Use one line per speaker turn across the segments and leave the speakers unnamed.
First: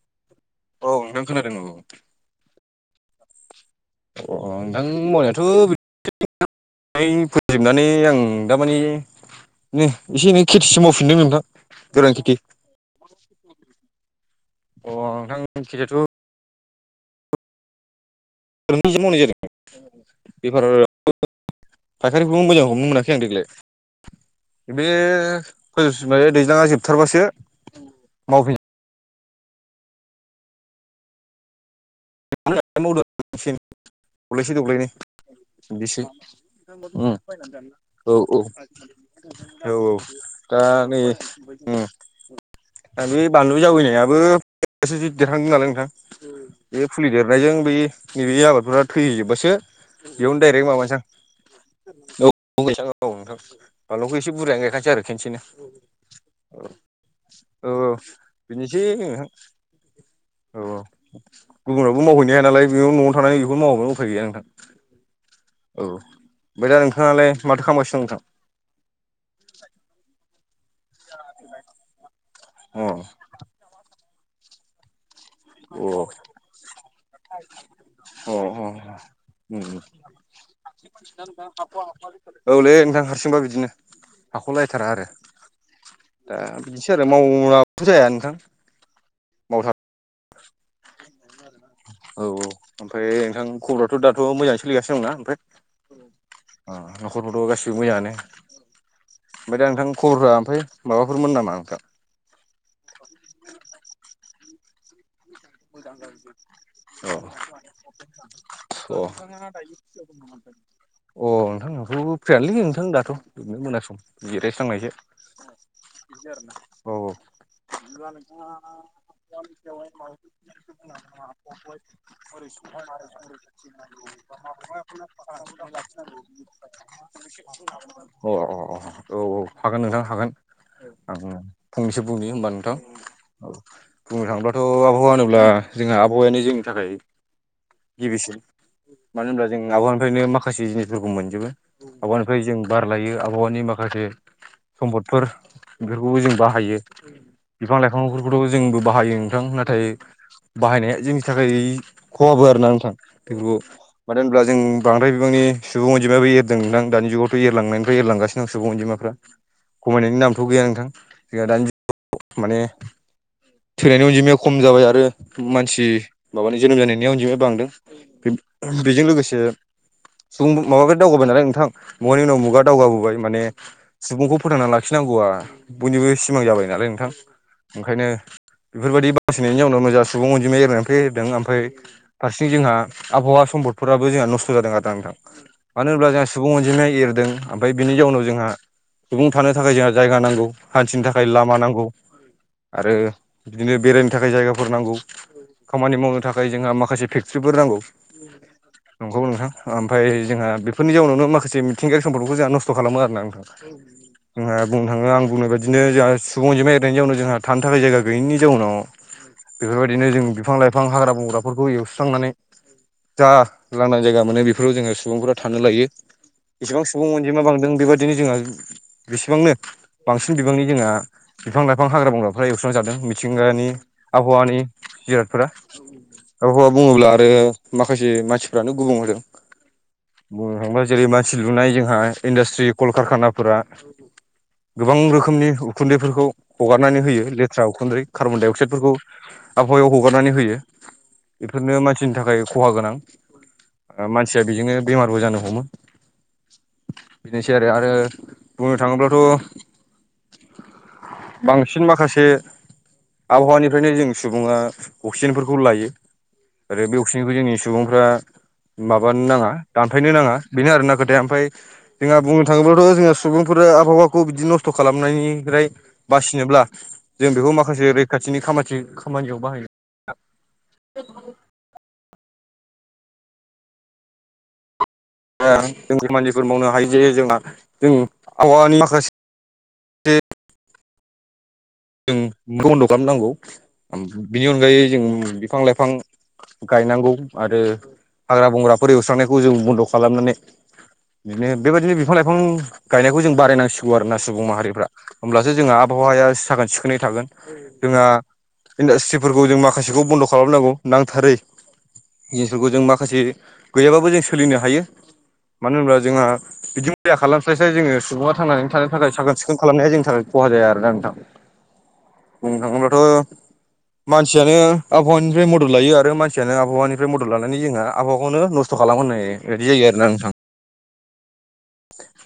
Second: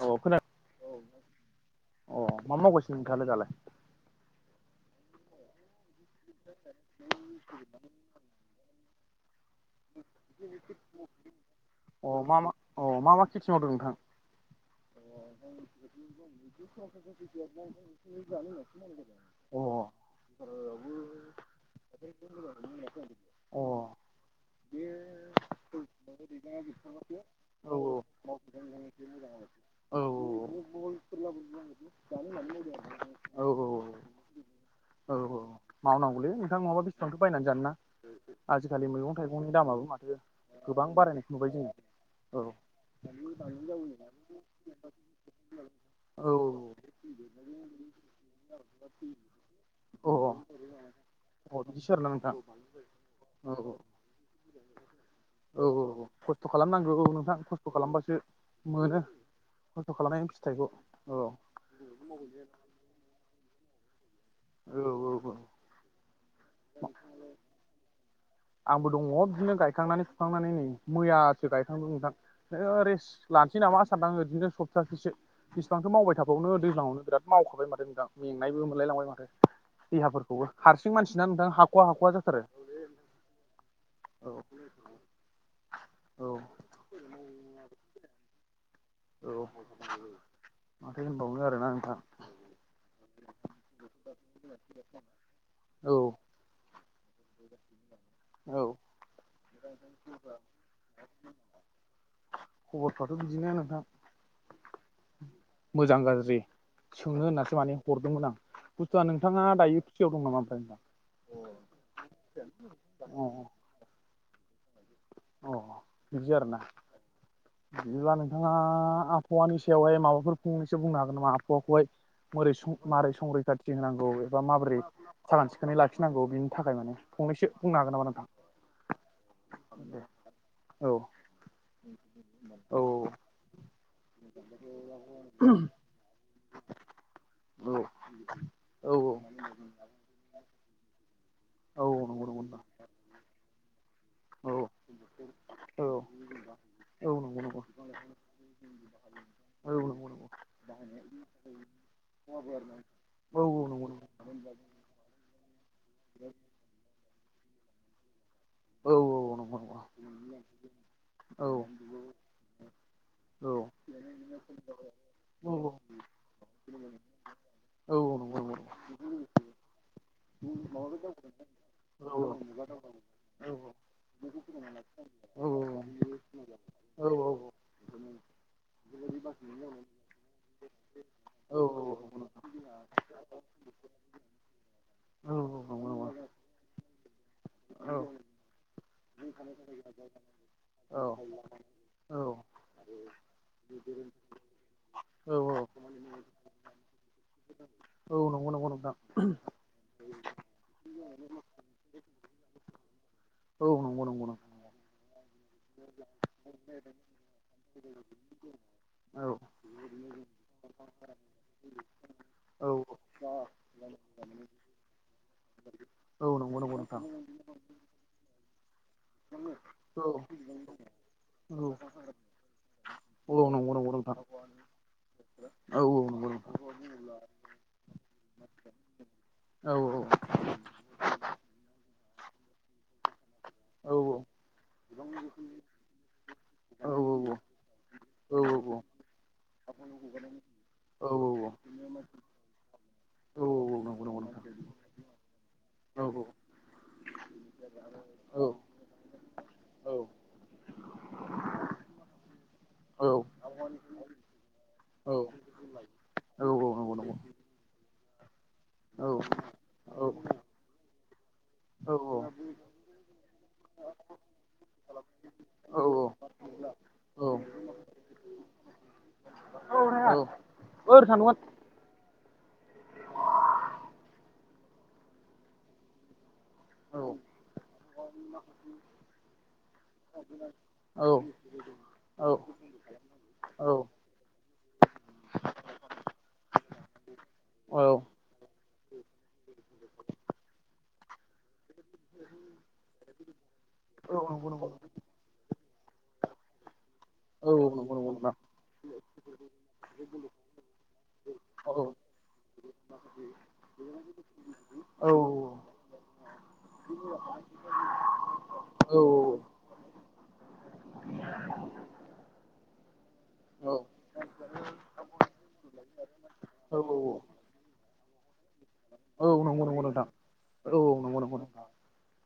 अ खोना
औ नोंथां खोनादों औ।
अ, मा मावगासिंनो नोंथाङालाय दालाय?
अ नोंथां मावनायाथ' [unintelligible] फोजोबनानै आं दामाने नै एसे एनै खेथिसि मावफिनदों नोंथां। गोरान
अ
खेथि।
मा मा अ मा मा खेथि मावदों नोंथां?
अ नोंथां खेथियाथ'
[unintelligible]
[unintelligible] मावनाय जादों
अ
बेफार फायखारिखौबो मोजां हमनो मोनाखै आं देग्लाय।
[unintelligible] अ
बे [unintelligible] जोबथारबासो मावफिन
[unintelligible] औ औ औ [unintelligible]
[unintelligible]
औ
दब्लाइसे दब्लाइनै।
औ औ
बिसि
मावनांगौलै नोंथां नङाबा बेसेबांथो बायनानै जानोना
औ औ
आजिखालि मैगं थाइगंनि
औ
दामाबो
औ।
माथो
दा
गोबां
नै
बारायनायखौ नुबाय जोङो
उम
औ
दा बे बानलु जावैनायाबो [unintelligible] देरहांदों नालाय नोंथां
औ
बे फुलि देर [unintelligible] बे नैबे आबादफोरा थैैहैजोबबासो
औ
बेयावनो डाइरेक्ट माबानसां
अ बिदिसो आरोना नोंथां औ औ
बानलुखौ एसे बुरजायानो गायखानोसै आरो खेनसेनो
औ औ औ खस्थ' खालामनांगौ औ नोंथां
औ
खस्थ'
औ
खालामबासो
बिनोसै
मोनो
नोंथां
खस्थ' खालामनायनि
औ
फिथाइखौ औ
गुबुनावबो मावहैनो हाया नालाय बेयाव न'आवनो थानानै बेफोर मावाबानो उफाय गैया नोंथां
औ औ औ
औ आमफाय दा नोंथाङालाय माथो खालामगासिनो दं नोंथां
आंबो दङ बिदिनो गायखांनानै थुखांनानै नै मैयासो गायखांदों नोंथां रेस लानोसै नामा सानदां ओरैनो सप्तासेसो
अ
बिसिबांथ' मावबाय थाबावनो दैज्लांयावनो बिराद मावखाबाय माथो नोंथां
अ
मेंनायबो मोनलायलांबाय माथो।
अ
देहाफोरखौबो हारसिं मानसिना नोंथां हाख'वा हाख'वा जाथारो।
औलै नोंथां हारसिंबा बिदिनो
औ
हाख'लायथारा आरो।
औ
दा बिदिसो आरो [unintelligible] जाया नोंथां?
औ
मावथार
माथो होनबावनो आरोना आं।
औ औ ओमफ्राय नोंथां खबरथ' दाथ' मोजाङै सोलिगासिनो दंना ओमफ्राय?
औ
नखरफ्रावथ' गासिबो मोजाङानो
औ
आमफाय दा नोंथां खबरफ्रा आमफाय माबाफोरमोन नामा नोंथां
खबरफ्राथ' बिदिनो नोंथां मोजां गाज्रि
औ
सोंनो होननासो माने हरदोंमोन आं
अ अ
बुस्थुआ नोंथाङा दायो खुथियाव दं नामा ओमफ्राय नोंथां
अ नोंथांनाथ' फ्रिानोलैै नोंथां दाथ'
अ
बिदिनो मोना सम जिरायस्लांनायसो
अ बिदि आरोना
औ
बिदिब्ला नोंथाङा आबहावानि सायावहाय माबाफोर फंनैसो बुंनो हागोन नामा आबहावाखौहाय
[unintelligible]
मोरै मारै संरैखाथि होनांगौ एबा माबोरै साखोन सिखोनै लाखिनांगौ बिनि थाखाय माने फंनैसो बुंनो हागोन नामा नोंथां
औ औ औ औ हागोन नोंथां हागोन
औ
आं फंनैसो बुंनि होमबा नोंथां
औ
औ बुंनो थाङोब्लाथ' आ बहावा होनोब्ला जोंहा आबहावायानि जोंनि थाखाय
औ
गिबिसिन
औ औ
मानो होनब्ला जों आबहानिफ्रायनो माखासे जिनिसफोरखौ मोनजो बो
औ नंगौ नंगौ
आबहावानिफ्राय जों
नोंथां
बार लायो आबहावानि माखासे
औ
सम्पदफोर
औ
बेफोरखौबो जों बाहायो
औ नंगौ नंगौ
बिफां लाइफांफोरखौथ' जोंबो बाहायो नोंथां नाथाय
बुंनांगौ
बाहायनाया जोंनि थाखाय खहाबो आरोना नोंथां
औ औ
बेफोरखौ
नंगौ नंगौ
मानो होनब्ला जों बांद्राय बिबांनि सुबुं अनजिमाबो एरदोंदां दानि जुगावथ' एरलांनायनिफ्राय एरलांगासिनो सिगां
औ
अनजिमाफ्रा
नंगौ औ नंगौ नंगौ औ
खमायनायनि नामथ' गैया नोंथां
औ
जोंहा दानि माने थैनायनि अनजिमाया खम जाबाय आरो आरो मानसि माबानि जोनोम जानायनि अनजिमाया बांदों बेजों लोगोसे सुंबुं माबाफोर दावगाबाय नालाय नोंथां मुगानि उनाव मुगा दावगाबोबाय माने सुबुंखौ फोथांना लाखिनांगौआ बयनिबो सिमां जाबाय नालाय नोंथां ओंखायनो बेफोरबायदि बासिनायनि जाउनाव मोजां सुबुं अनजिमाया एरायनानै एरदों आमफाय फारसेंथि जोंहा आबहावा सम्पदफोराबो जोंहा नस्थ' जादों आरोना नोंथां मानो होनब्ला जोंहा सुबुं अनजिमाया एरदों ओमफ्राय बिनि जाउनाव जोंहा सुबुं थानो थाखाय जोंहा जायगा नांगौ
औ
हान्थिनो थाखाय लामा नांगौ
औ
आरो बिदिनो बेरायनो थाखाय जायगा फोर नांगौ
औ
खामानि मावनो थाखाय जोंहा माखासे फेक्ट्रिफोर नांगौ
औ नंगौ नंगौ नोंथां
नंगौ नोंथां आमफाय जोंहा बेफोरनि जाउनावनो माखासे मिथिंगायारि सम्फोरखौ जोंहा नस्थ' खालामो आरोना नोंथां
औ नंगौ नंगौ नंगौ
जोंहा बुंनो थाङो आं बुंनाय बादिनो जोंहा सुबुंजोंमा एरायनायनि जाउनाव जोंहा थानो थाखाय जायगा गैयिनि जाउनाव
औ
बेफोरबायदिनो जों बिफां लाइफां हाग्रा बंग्राफोरखौ एवस्रांनानै
औ
जा लांदां जायगा मोनो बेफोराव जोङो सुबुंफोरा थानो लायो
औ नंगौ नंगौ
इसेबां
नोंथां
सुबुं अनजिमा बांदों बेबादिनो जोंहा बेसेबांनो
औ
बांसिन बिबांनि जोंहा
औ
बिफां लाइफां हाग्रा बंग्राफ्रा एवस्रांजादों
औ
मिथिंगानि
नंगौ नंगौ नोंथां
आबहावानि जिरादफोरा
औ औ नंगौ नोंथां
हाबा हा बुङोब्ला आरो माखासे मानसिफ्रानो गुबुं होदों
औ
बुंनो थाङोबा जेरै मानसि लुनाय जोंहा इन्डास्ट्रि कलकारखानाफोरा
औ
गोबां रोखोमनि उखुन्दैफोरखौ
औ
हगारनानै होयो लेथ्रा उखुन्दै
औ
कार्बन डाइ अक्साइदफोरखौ आबहावायाव हगारनानै होयो
औ
बेफोरनो मानसिनि थाखाय खहा गोनां
औ नंगौ नंगौ नोंथां
मानसिया
औ
बेजोंनो बेमारबो जानो हमो
औ
बेनोसै आरो आरो
औ नंगौ औ
बुंनो थाङोब्लाथ'
औ
बांसिन माखासे
ओर
आबहावानि बेनिफ्रायनो जों सुबुङा अक्सिजेनफोरखौ लायो आरो बे अक्सिजेनखौ जोंनि सुबुंफ्रा माबानो नाङा दानफायनो नाङा बेनो आरोना खोथाया आमफाय जोंहा बुंनो थाङोब्लाथ' जोङो सुबुंफोरा आबहावाखौ बिदि नस्थ' खालामनायनिफ्राय बासिन फिनोब्ला जों बेखौ माखासे रैखाथिनि खामाथि खामानियाव बाहायनो
[unintelligible]
जोंनि मानसिफोर मावनो हायो
औ
जे जोंहा जों आबहानि माखासे
औ
जों
औ
बन्द' खालामनांगौ
औ
बिनि अनगायै जों बिफां-लाइफां गायनांगौ आरो हाग्रा-बंग्राफोर एवस्रांनायखौ जों बन्द' खालामनानै बिदिनो बेबायदिनो बिफा-लाइफां गायनायखौ जों बारायनांसिगौ आरोना सुबुं
नंगौ नंगौ
माहारिफ्रा होमब्लासो जोंहा आबहावाया साखोन सिखोनै थागोन
औ नंगौ नंगौ
जोंहा
नोंथां
इन्डास्ट्रिफोरखौ जों माखासेखौ बन्द' खालामनांगौ नांथारै
औ
जिनिसफोरखौ जों माखासे गैयाबाबो जों सोलिनो हायो।
औ
मानो होनब्ला जोंहा बिदि मैया खालामस्लायसाय जोङो सुबुङा थांनानै थानो
औ
थाखाय
औ
साखोन-सिखोन खालामनाया जोंनिथार खहा जाया आरोना नोंथां बुंनो थाङोबाथ'
औ
मानसियानो आबहावानिफ्राय मदद लायो आरो मानसियानो
औ
आबहावानिफ्राय मदद लानानै जोंहा आबहावाखौनो नस्थ' खालामगोश
औ
होननाय
नंगौ
बायदि
नंगौ
जायो आरोोना नोंथां
औ नंगौ नंगौ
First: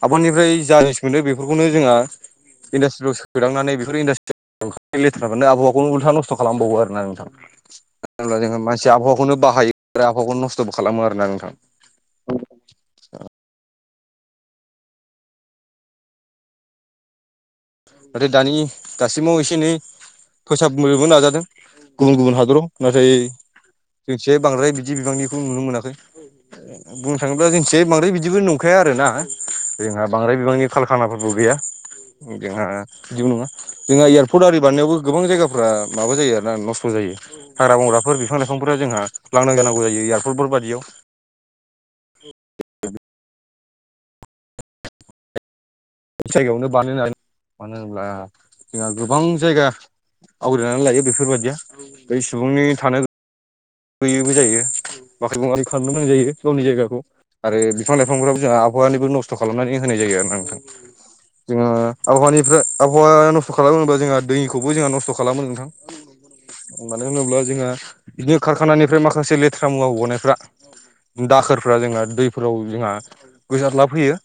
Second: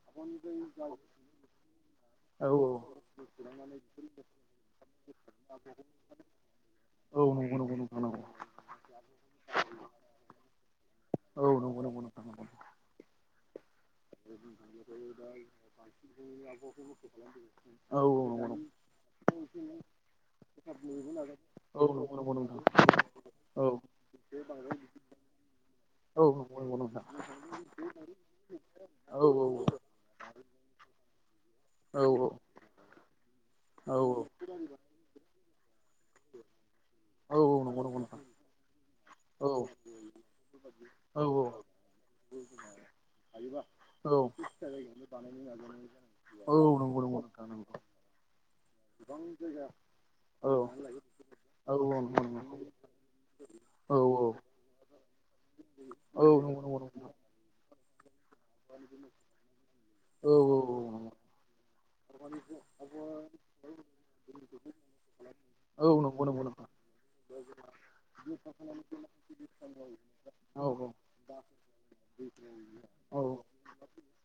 आबादनिफ्राय जा जिनिस मोनदों बेफोरखौनो जोंहा
औ
इन्डासट्रियाव सोदांनानै बेफोर इन्डास्ट्रि लेथ्राफोरानो आबहावखौनो उल्था नस्थ' खालामबावो आरो ना
औ नंगौ नंगौ नोंथां
अब्ला जोङो मानसि आबहावाखौनो बाहायो आरो आबहावाखौ नस्थ' खालामो आरो
औ नंगौ नंगौ नोंंगौ दा बालसिखौ आबहावाखौ बस्थ' खालामदों
नाथाय दानि दासिमाव एसे एनै फैसा मोननो नाजादों
औ
गुबुन
नंगौ नंगौ
गुबुन
नोंथां
हादराव नाथाय
औ
जोंसे बांद्राय बिदि बिबांनिखौ नुनो मोनाखै
औ नंगौ नंगौ नोंथां
बुंनो थाङोब्ला जोंथि बांद्राय बिदिबो नंखाया आरो ना
औ
जोंहा बांद्राय बिबांनि कारखानाफोरबो गैया
औ औ
जोंहा बिदिबो नङा
औ
जोंहा यारफरद आदि बानायनायावबो गोबां जायगा फरा माबा जायो आरोना नस्थ' जायो
औ औ
हाग्रा
नंगौ नंगौ नोंथां
बंग्राफोर बिफां-लाइफांफोरा जोंहा
औ
लांनांगोनांगौ जायो। फुटबल बायदियाव
औ नंगौ नोंथां नंगौ औ नंगौ औ नंगौ नोंथां औ नंगौ औ नंगौ नोंथां औ औ [inaudible]
बे जायगायावनो बानाय मानो होनबा जोंहा गोबां जायगा आवग्रिनानै लायो बेफोरबायदिया बै सुबुंनि थानो होयोबो जायो बाख्रि बगा खाननो मोनां जायो गावनि जायगाखौ आरो बिफां-लाइफांफ्राबो जोंहा आबहावानिबो नस्थ खालामनानै होनाय जायो आरो ना नोंथां जोङो आबहावानिफ्राय आबहावाया नस्थ खालाम होनोबा जोंहा दैखौबो जोंहा नस्थ खालामो नोंथां
औ नंगौ नंगौ नंगौ नोंथां
मानो होनोब्ला जोंहा बिदिनो कारखानानिफ्राय माखासे लेथ्रा मुवा गनायफ्रा दाखोरफारा जोंहा दैफोराव जोंहा गोसार्ला फैयो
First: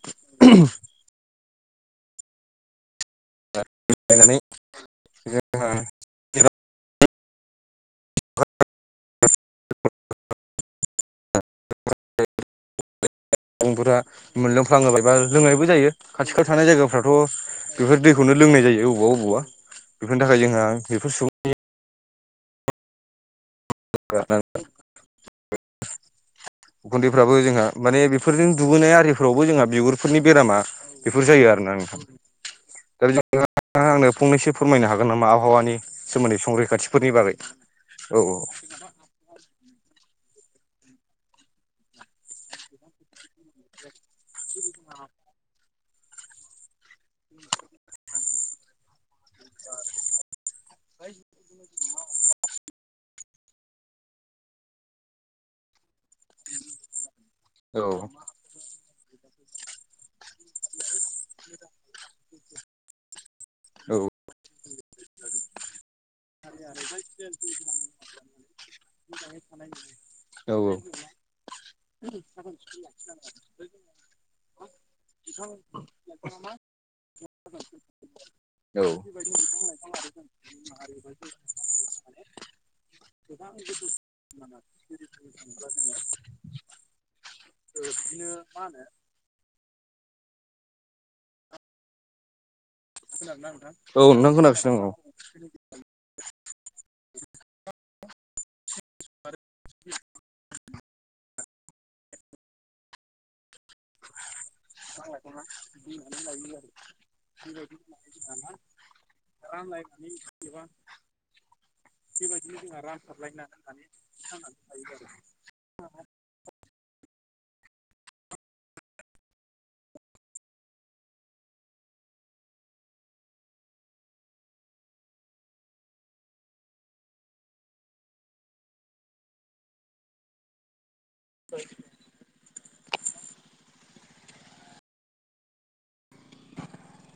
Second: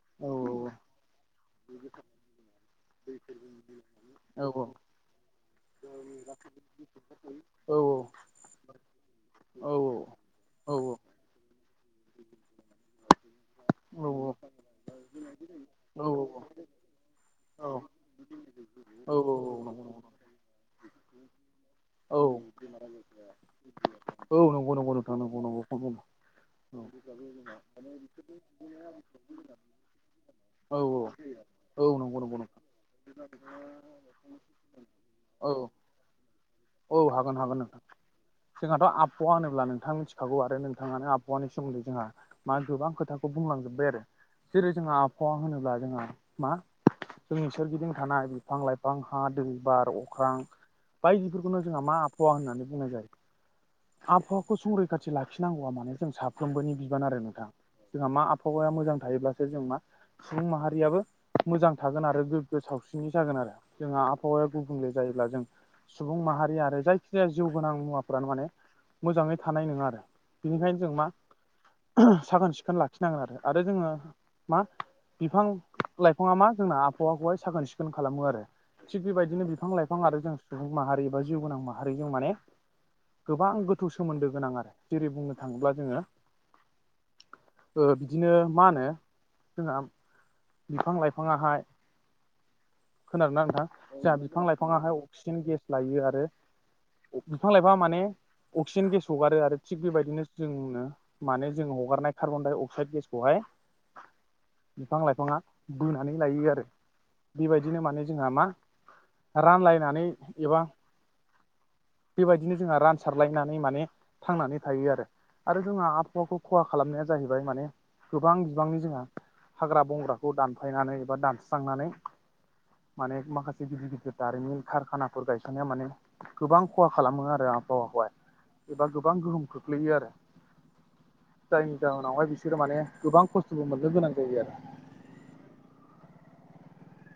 नानै जोंहा
[inaudible] औ औ [unintelligible]
फोरा
औ औ
मोनलोंफ्लाङोबाय बा लोंनायबो जायो
औ
खाथि खाल थानाय जायगाफ्राथ' बेफोर दैखौनो लोंनाय जायोबेबा
औ
बबेवबा बेफोरनि थाखाय जोंहा बेफोर सुबुं
औ
सुबुंफोरा
औ नंगौ नंगौ नोंथं नंगौखौनो बुंदों
गुन्दैफ्राबो जोंहा माने बेफोरजों दुुबोनाय आरिफोरावबो जोंहा बिगुरफोरनि बेरामा
औ
बेफोर जायो आरोना
औ
नोंथां
नंगौ नंगौ नोंथां
दा बे आंनो फंनैसो फोरमायनो हागोन नामा
औ
आबहावानि सोमोन्दै संरैखाथि
औ
फोरनि बारै
हागोन हागोन नोंथां
औ औ
जोंहाथ आबहावा होनोब्ला नोंथां थागौ आरो नोंथांङानो आबहावानि सोमोन्दै जोंहा मा गोबां खोथाखौ बुंलांजोबबाय आरो जेरै जोंहा आबहावा होनोब्ला जोंहा मा? जोंनि सोरगिदिं थानाय बिफां लाइफां हा दै बार अख्रां बायदिफोरखौनो जोंहा मा आबहावा होननानै बुंनाय जायो आबहावाखौ संरैखाथि लाखिनांगौआ मानो जों साफ्रोमबोनि बिबान आरो नोंथां जोंहा मा आब वहायाव मोजां थायोब्लासो जों मा? सुबुं माहारियाबो मोजां थागोन आरो गोग्गो सावस्रिनि जागोन आरो जोंहा आबहावाया गुबुंले जायोब्ला जों सुबुं माहारि आरो जायखिजाया जिउ गोनां मुवाफ्रानो माने मोजांङै थानाय नंङा आरो
औ
बेनिखायनो जों मा साखोन सिखोन लाखिनांगोन आरो आरो जोंङो मा बिफां लाइफाङा मा जोंना आबहावाखौहाय साखोन सिखोन खालामो आरो
औ
थिग बेबायदिनो बिफां लाइफां आरो जों सुबुं माहारि एबा जिउ गोनां माहारि जों माने गोबां गोथौ सोमोन्दो गोनां आरो जेरै बुंनो थाङोब्ला जोङो
[unintelligible]
ओ बिदिनो मा होनो जोंहा बिफां लाइफांङाहाय खोनादोंना नोंथां
औ
जोंहा
नोंथां
बिफां
खोनागासिनो दं औ
लाइफांङाहाय अक्सिजेन गेस लायो आरो बिफां लाइफांआमाने अक्सिजेन गेस हगारो आरो थिग बेबायदिनो जोंनो माने जोंङो हगारनाय कार्बन डाइ अक्साइड गेसखौहाय बिफां लाइफा ङा बोनानै लायो आरो बेबायदिनो माने जोंहा मा रानलायनानै एबा बेबायदिनो जोंहा रानसारलायनानै माने थांनानै थायो आरो आरो जोंहा आब आबहावाखौ खहा खालामनाया जाहैबाय माने गोबां बिबांनि जोंहा हाग्रा बंग्रा खौ दानफायनानै एबा दानस्रांनानै माने माखासे गिदिर गिदिर दारिमनि खारखानाफोर गायसननाया माने गोबां खहा खालामो आरो आबहावाखौहाय एबा गोबां गोहोम खोख्लैयो आरो जायनि जाहोनावहाय बिसोरो माने गोबां खस्थबो मोननो गोनां जायो आरो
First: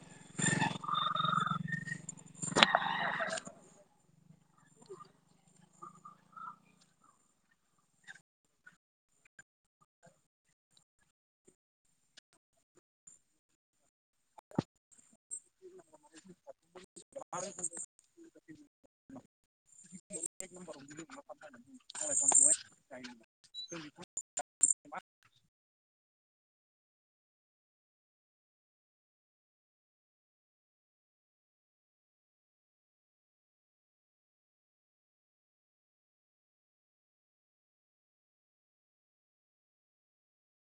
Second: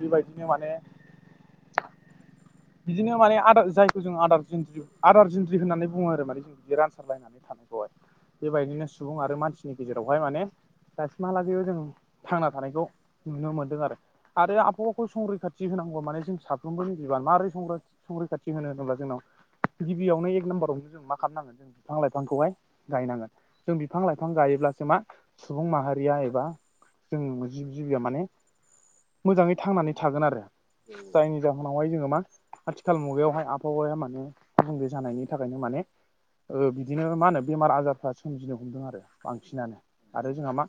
बेबायदिनो माने बिदिनो माने आदार जायखौ जों आदार जिन्ज्रि आदार जिन्ज्रि होननानै बुंङो आरो माने जों बि रानसारलायनानै [unintelligible] बेबायदिनो सुबुं आरो मानसिनि गेजेरावहाय माने दासिमहालागैबो जों थांना खौ नुनो मोनदों आरो आरो आबहावाखौ संरैखाथि होनांगौ माने जों साब साफ्रोमबो नि बिबान मारै [unintelligible] संरैखाथि होनो होनोब्ला जोंनाव गिबियावनो एक नाम्बारावनो जों मा खालामनांगोन जों बिफां लाइफांखौहाय गायनांगोन जों बिफां लाइफां गायोब्लासो मा सुबुं माहारिया एबा जों जिब जिबिया माने मोजांङै थांनानै थागोन आरो जायनि जाहोनावहाय जोंङो मा आथिखाल मुगायावहाय आबहावाया माने गुबुंले जानायनि थाखायनो माने ओ बिदिनो मा होनो बेमार आजारफ्रा सोमजिनो हमदों आरो बांसिनानो आरो जोंहा मा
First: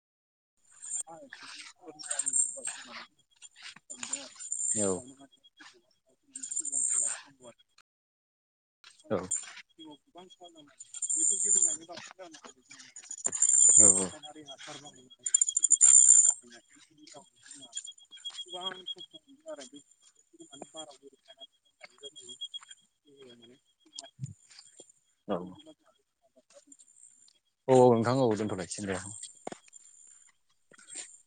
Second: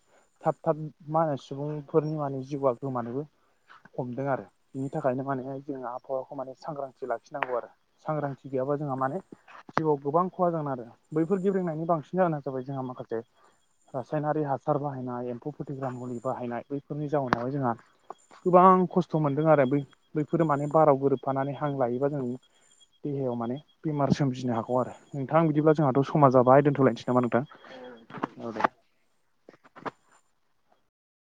थाब थाब मा होनो सुबुंफोरनि माने जिउआ गोमानोबो हमदों आरो बिनि थाखायनो माने जोंङो आबहावाखौ माने सांग्रांथि लाखिनांगौ आरो सांग्रांथि गैयाबा जोंहा
औ
माने जिउआव गोबां खहा जागोन आरो बैफोर गेब्रेंनायनि बांसिन जाहोना जाबाय जोंहा माखा
[inaudible]
रासायनारि हासार बाहायनाय एम्फौ फोथैग्रा मुलि बाहायनाय बैफोरनि जाउनावहाय जोंहा गोबां खस्थ खौ मोनदों आरो बै बैफोरो माने बाराव गोरोबफानानै हां लायोबा जों देहायाव माने बेमार सोमजिनो हागौ आरो
औ औ
नोंथां बिदिबा जोंहाथ' समाजाबाय दोनथ'लायनोसै नामा नोंथां
औ नोंखां औ दोनथ'लायसै दे